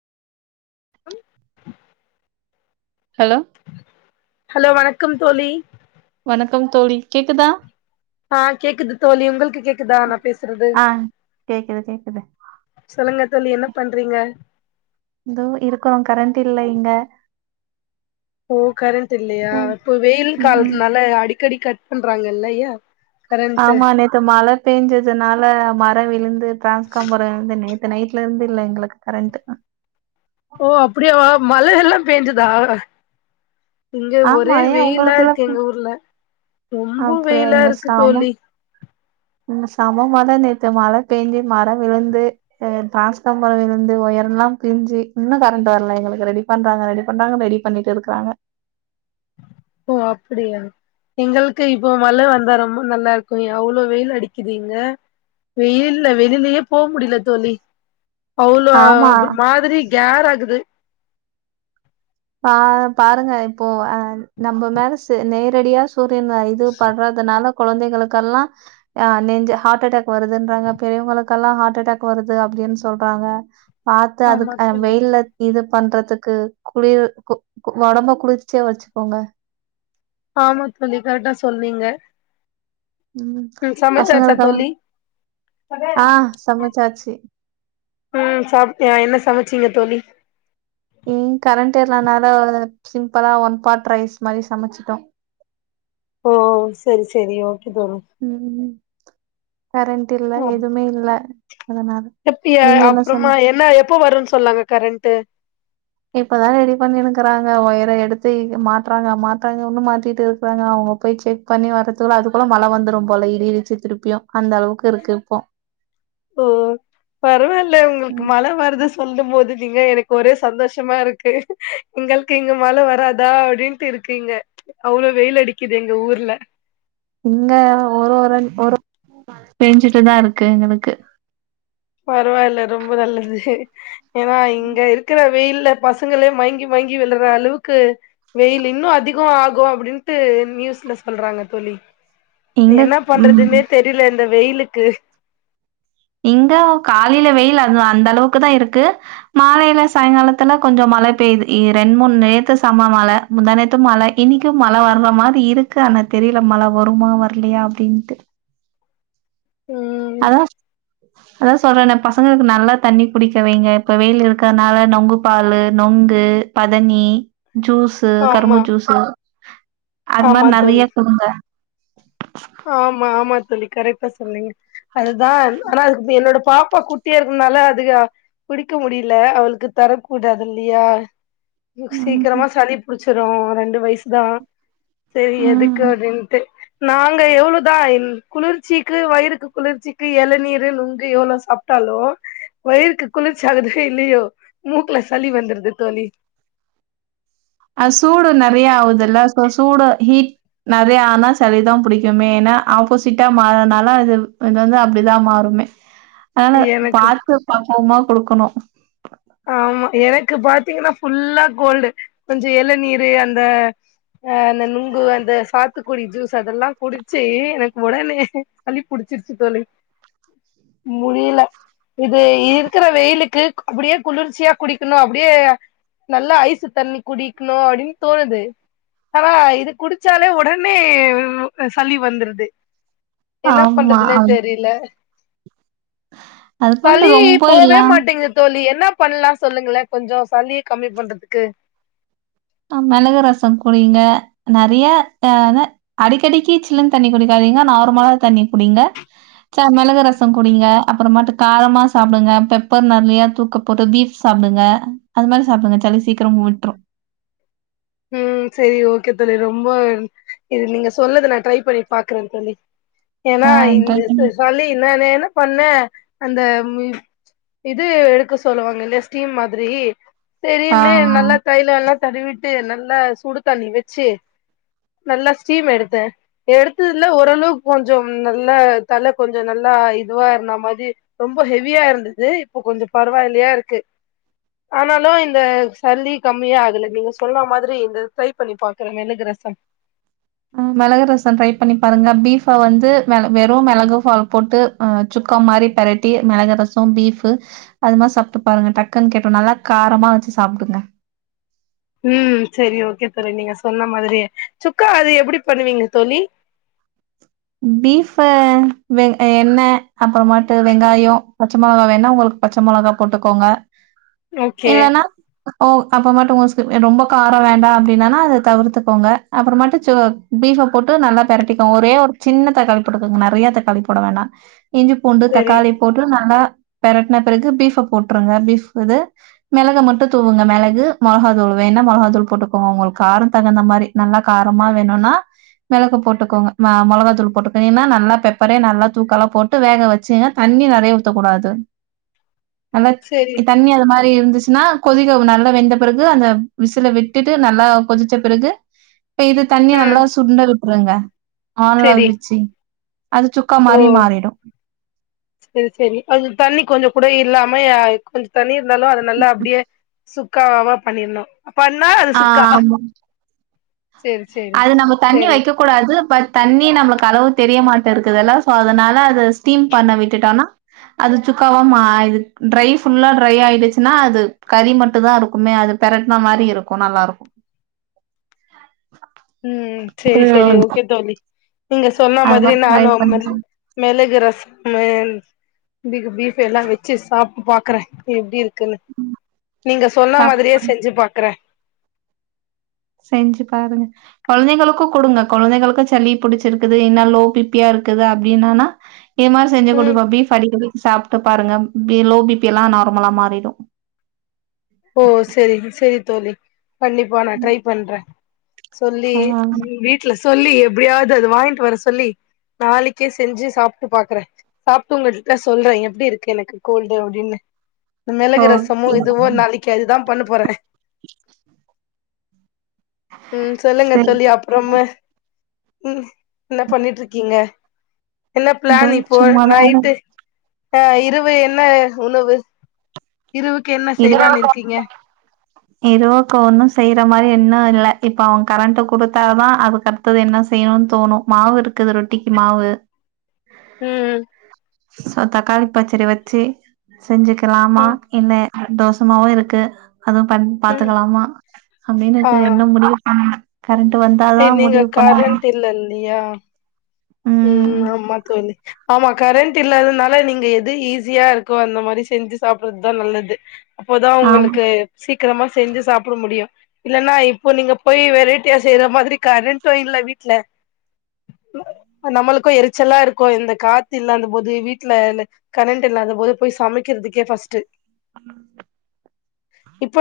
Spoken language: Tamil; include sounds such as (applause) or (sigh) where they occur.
ஹலோ ஹலோ வணக்கம் தோழி வணக்கம் தோழி கேக்குதா ஆ கேக்குது தோழி உங்ளுக்கு கேக்குதா நா பேசுறது ஆ கேக்குது கேக்குது சொல்லுங்கத் தோழி என்ன பண்றீங்க எதோ இருக்றோ கரண்ட் இல்ல இங்க ஓ கரண்ட் இல்லையா ம் இப்ப வெயில் ம் ம் காலத்துனால அடிக்கடி கட் பண்றாங்கல்லயா ஆமா நேத்து மழ பேஞ்சதுனால மர விழுந்து டிரான்ஸ் கம்போ விழுந்து நே நேத்து நைட்ல இருந்து இல்ல எங்ளுக் கரண்ட் ஓ அப்படியாவா மழை எல்லா பேஞ்சுதா இங்க ஒரே ஆமா ஏ வெயிலா இருக்கு எங்க ஊர்ல ரொம்ப வெயிலா அப்பரியங்க இருக்கு சாமா தோழி சம மழ தா நேத்து மழ பேஞ்சு மர விழுந்து ஏ டிரான்ஸ் ஃபார்மர் விழுந்து ஒயர் எல்லா பிரிஞ்சு இன்னு கரண்ட் வர்ல எங்ளுக்கு ரெடி ரெடி பண்றாங்க ரெடி பண்றாங்க ரெடி பண்ணிட்டு இருக்றாங்க ஓ அப்டியா எங்களுக்கு இப்போ மழை வந்தா ரொம்ப நல்லா இருக்கு எவ்ளோ வெயில் அடிக்குதிங்க வெயில்ல வெளிலயே போ முடில தோழி அவ்ளோ ஆமா மாதிரி கேர் ஆகுது பா பாருங்க இப்போ அ நம்ப மேல செ நேரடியா சூரியன் இது படுறதுனால கொழந்தைகளுக்கெல்லா ஆ நெஞ்சு ஹார்ட் அட்டாக் வருதுன்றாங்க பெரியவங்ளுக்கெல்லா ஹார்ட் அட்டாக் வருது அப்டின்னு சொல்றாங்க பாத்து ஆமா அதுக் அ தோழி வெயில இது பண்றதுக்கு குளிர் கு கு ஒடம்ப குளிர்ச்சியா வெச்சுக்கோங்க ஆமாத்தோழி கரெக்டா சொன்னீங்க ம். மி சமச்சாச்சா பசங்களுக்கெல்லாம் தோழி ஆ சமைச்சாச்சு. ம் சாப்ட்டே என்ன சமைச்சீங்க தோழி ம் கரண்ட் இல்லானால சிம்பிளா ஒன் பாட் ரைஸ் மாரி சமைச்சுட்டோ ஓ செரி செரி ஓகே தோழி கரண்ட் இல்ல எதுமே இல்ல அதனால அப்டியா நீங்க என்ன சமை அப்புறமா என்ன எப்ப வருன்னு சொன்னாங்க கரண்ட்டு இப்பதா ரெடி பண்ணிருக்கறாங்க ஒயர எடுத்து இங்க மாட்றாங்க அ மாட்றாங்க உன்னு மாட்டிட்டு இருக்றாங்க அவங்க போயி செக் பண்ணி வர்றதுக்குள்ள அதுக்குள்ள மழை வந்துரு போல இடி இடிச்சு திருப்பியு அந்த அளவுக் இருக் இப்போ ஓ பரவாயில்ல உங்ளுக்கு ம் மழ வருது சொல்லும் போது நீங்க எனக்கு ஒரே சந்தோஷமா இருக்கு எங்ளுக்கு இங்க மழ வராதா அப்டின்ட்டு இருக் குங்க அவ்ளோ வெயில் அடிக்குது எங்க ஊர்ல இங்க ஒரு ஒரு கொடுத் பேஞ்சுட்டுதா இருக்கு எனக்கு பரவால்ல ரொம்ப நல்லது ஏனா இங்க இருக்கிற வெயில்ல பசங்களே மயங்கி மயங்கி விழுற அளவுக்கு வெயிலு இன்னு அதிகோ ஆகு அப்டின்ட்டு நியூஸ்ல சொல்றாங்க தோழி இங்க என்ன ம் பண்றதுனே தெரிய்ல இந்த வெயிலுக்கு இங்க காலைல வெயிலு அது அந்த அளவுக்கு தா இருக்கு மாலைல சாய்ங்காலத்துல கொஞ்ச மழ பேய்து இ ரெண்டு மூண் நேத்து செம்ம மழ முந்தா நேத்து மழ இன்னைக்கு மழ வர்ற மாரி இருக்கு ஆனா தெரியல மழ வருமா வர்லையா அப்டின்ட்டு ம் அதா அதா சொல்றனே பசங்களுக்கு நல்லா தண்ணி குடிக்க வைங்க இப்ப வெயில் இருக்குறதுனால நொங்கு பாலு நொங்கு பதனி ஜூஸ் இது ஆமா கரும்பு ஜூஸு அது ஆமா மாரி நெறைய தோழி குடுங்க ஆமா ஆமா தோழி கரெக்டா சொன்னீங்க அதுதான் ஆனா அதுக்கு இப்ப என்னோட பாப்பா குட்டியா இருக்கனால அதுக குடிக்க முடியில அவளுக்கு தரக் கூடாது இல்லையா இவள்க்கு சீக்கிரமா ம்ஹ்ம். சளி புடிச்சிரு ரெண்டு வயசு தா சைரி எதுக்கு ம். அப்டின்ட்டு நாங் இல்ல எவ்ளோதா இன் குளிர்ச்சிக்கு வயிறுக்கு குளிர்ச்சிக்கு எளநீரு நுங்கு எவ்ளௌ சாப்டாலு வயிறுக்கு குளிர்ச்சி ஆகுதோ இல்லையோ மூக்குல சளி வந்துருது தோழி ஆ சூடு நெறையா ஆவுதுல்ல சோ சூடு ஹிட் நெறையா ஆனா சளிதா புடிக்குமே ஏனா ஆப்போசிட்டா மாறதுனால அது அங்கங்க அப்டிதா மாறுமே அதனா எனக்கு பாத்து பக்குவமா குடுக்கணு ஆமா எனக்கு பாத்தீங்கனா ஃபுல்லா கோல்டு கொஞ்ச எளநீரு அந்த அ அந்த நுங்கு அந்த சாத்துக்குடி ஜூஸ் அதெல்லா குடிச்சி எனக்கு ஒடனே சளிப் புடிச்சிருச்சு தோழி முடியல இது இருக்குற வெயிலுக்கு அப்டியே குளிர்ச்சியா குடிக்கணு அப்டியே நல்லா ஐஸு தண்ணி குடிக்கணு அப்டின் தோணுது ஆனா இது குடிச்சாலே ஒடனே வ் அ சளி வந்துருது என்ன ஆமா. பண்றதுனே அ தெரியல அதுக்குன்ட்டு சளி ரொம்ப இல்ல போவே மாட்டிங்கிது தோழி என்னப் பண்லா சொல்லுங்களே கொஞ்சோ சளிய கம்மி பண்றதுக்கு ஆ மெளகு ரச குடிங்க நெறையா தான அடிக்கடிக்கு சில்லுன் தண்ணி குடிக்காதீங்க நார்மல தண்ணி குடிங்க ச மெளகு ரச குடிங்க அப்பறமாட்டு காரமா சாப்டுங்க பெப்பர் நெறையா தூக்க போட்டு துவி சாப்டுங்க அது மாரி சாப்டுங்க சளி சீக்கிர ஓட்ரு ம் சேரி ஓகே தோழி ரொம்ப இருன் இது நீங்க சொன்னத நா ட்ரை பண்ணி பாக்குறே தோழி ஏனா ஆ ட்ரை இந்த பண்ணி ச சளி இன்னனு ஏனா பண்ண அந்த மிவ் இது எடுக்க சொல்லுவாங்க இல்லையா ஸ்டீம் மாதிரி ஆ சேரின்னு நல்லா தைலோலா தடவிட்டு நல்லா சுடுத்தண்ணி வெச்சு நல்லா ஸ்டீம் எடுத்தே எடுத்ததுல ஓரளவுக்கு கொஞ்சம் நல்லா தல கொஞ்ச நல்லா இதுவா இருந்த மாரி ரொம்ப ஹெவியா இருந்தது இப்ப கொஞ்ச பரவாயில்லையா இருக்கு ஆனாலு இந்த சளி கம்மியா ஆகல நீங்க சொ சொன்ன மாதிரி இந்த ட்ரை பண்ணி பாக்குறே மெளகு ரசம் ம் மிளகு ரசம் ட்ரை பண்ணி பாருங்க பீஃபா வந்து மேல வெறு மிளகு ஃபால் போட்டு அ சுக்கா மாரி பெரட்டி மிளகு ரசம் பீஃபு அது மாரி சாப்டு பாருங்க டக்குன்னு கேட்ரும் நல்லா காரமா வச்சு சாப்பிடுங்க உம் சரி ஓகே தோழி நீங்க சொன்ன மாதிரியே சுக்கா அது எப்படி பண்ணுவீங்க தோழி பீஃப்வு வெ எண்ணெய் அப்புறமட்டு வெங்காயம் பச்சை மொளகா வேனா உங்களுக்கு பச்ச மொளகா போட்டுக்கோங்க (inaudible) இல்லன்னா ஓ அப்புறமட்டும் உங்க ரொம்ப காரம் வேண்டாம் அப்படின்னானா அதை தவிர்த்துகோங்க அப்புறமட்டு சோ பீஃப போட்டு நல்லா பெரட்டிக்கோங்க ஒரே ஒரு சின்ன தக்காளி போட்டுக்குங்க நிறையா தக்காளி போட வேண்டாம் இஞ்சி பூண்டு சரி தக்காளி போட்டு நல்லா பிரட்டின பருகு பீஃப போட்டுருங்க பீஃப் இது மிளக மட்டும் தூவுங்க மிளகு மிளகா தூள் வேணா மிளகா தூள் போட்டுக்கோங்க உங்களுக்கு காரம் தகுந்த மாதிரி நல்லா காரமா வேணும்னா மிளகு போட்டுக்கோங்க ம மொளகா தூ ள் போட்டுகயேன்னா நல்லா பெப்பரே நல்லா தூக்கல்லா போட்டு வேக வச்சுங்கனா தண்ணி நிறைய ஊத்தக் கூடாது சரி (unintelligible) தண்ணி அது மாரி இருந்துச்சுன்னா கொதிக்க நல்லா வெந்த பிறகு அந்த விசுல விட்டுட்டு நல்லா கொதிச்ச பிறகு இப்ப இது தண்ணிய ம் நல்லா சுண்ட விட்டுருங்க சரி ஆன்லவிச்சு அது சு க்கா ஓ மறி மாறிடு சரி சரி அது தண்ணி கொஞ்சம் கூட இல்லாம கொஞ்சம் தண்ணி இருந்தாலும் அது நல்லா அப்டியே சுக்காவாவா பண்ணிடணும் பண்ணா அது ஆ சுக்கா ஆமா சேரி சேரி அது நம்ம தண்ணி சேரி வைக்க கூடாது பட் தண்ணி நம்மளுக்கு அளவு தெரியமாட்டே இருக்குதுல்ல சோ அதனால அத ஸ்டீம் பண்ண விட்டுட்டோன்னா அது சுக்காவா மா இது ட்ரை ஃபுல்லா டிரை ஆயிடுச்சுன்னா அது கறி மட்டும் தான் இருக்குமே அது பிரட்டின மாரி இருக்கும் நல்லா இருக்கும் ம் சரி சரி ம் ஓகே தோழி நீங்க சொன்ன அது மாதிரி மாரி ட்ரை நானும் பண்ணி மிளகு ரசம் ப பீப் எல்லாம் வச்சு சாப்டு பாக்குறேன் எப்டி இரு குன்னு நீங்க சொன்ன சாப் மாதிரியே செஞ்சு பாக்குறேன் செஞ்சு பாருங்க குழந்தைகளுக்கும் கொடுங்க குழந்தைகளுக்கும் சளி புடிச்சிருக்குது என்ன லோ பி பி யா இருக்குது அப்படின்னானா இது மாதிரி செஞ்சு ம் கொடுப்ப பீஃப் அடிக்கடி சாப்டு பாருங்க பி லோ பிபி எல்லாம் நார்மலா மாறிடும் ஓ சரி சரி தோழி கண்டிப்பா நான் ட்ரை பண்றேன் சொல்லி ஆ வீட்டுல சொல்லி எப்படியாவது அது வாங்கிட்டு வர சொல்லி நாளைக்கே செஞ்சு சாப்டு பாக்குறேன் சாப்டு உங்க கிட்ட சொல்றேன் எப்டி இருக்கு எனக்கு கோல்டு அப்டின்னு இந்த மிளகு ரசமு ஓகே இதுவும் நாளைக்கு அதுதான் பண்ண போறேன் ம் சொல்லுங்க சரி தோழி அப்புறமா ஹம் என பண்ணிட்டு இருக்கீங்க என்ன இதோ பிளான் இப்போ சும்மாதா நைட்டு ஆஹ் இரவு என்ன உணவு இருவுக்கு என்ன செய்யலான்னு இருக்கீங்க இருவுக்கு ஒன்னும் செய்றா மாரி இன்னும் இல இப்ப அவன் கரண்ட்டு குடுத்தா தான் அதுக்கு தது என்ன செய்யணும்னு தோணும் மாவு இருக்குது ரொட்டிக்கு மாவு ம் ம் சோ தக்காளி பச்சரி வச்சு செஞ்சுக்கலாமா ம் இல்ல தோசமாவு இருக்கு அதுவு பண் ம் பாத்துக்கலாமா அப்டின் ஆ இருக்கு என்ன முடிவு பண்னு கரண்ட்டு வந்தாதா நீங்க முடிவு பண்ணுனு கரண்ட் இல்ல இல்லையா ம் ஆமா தோழி ஆமா கரண்ட்டு இல்லாதனால நீங்க எது ஈஸியா இருக்கோ அந்த மாரி செஞ்சி சாப்பறதுதா நல்லது அப்போதா ஆமா ஒங்களுக்கு சீக்ரமா செஞ்சி சாப்ட முடியு இல்லன்னா இப்போ நீங்க போய் வெரைட்டியா செய்ற மாரி கரண்ட்டு இல்ல வீட்ல நம்ளுக்கு எரிச்சலா இருக்கு இந்த காத்து இல்லாத போது வீட்ல இந்த கரண்ட்டு இல்லாத போது போய் சமைக்கிறதுக்கே ஃபர்ஸ்ட்டு ம் இப்ப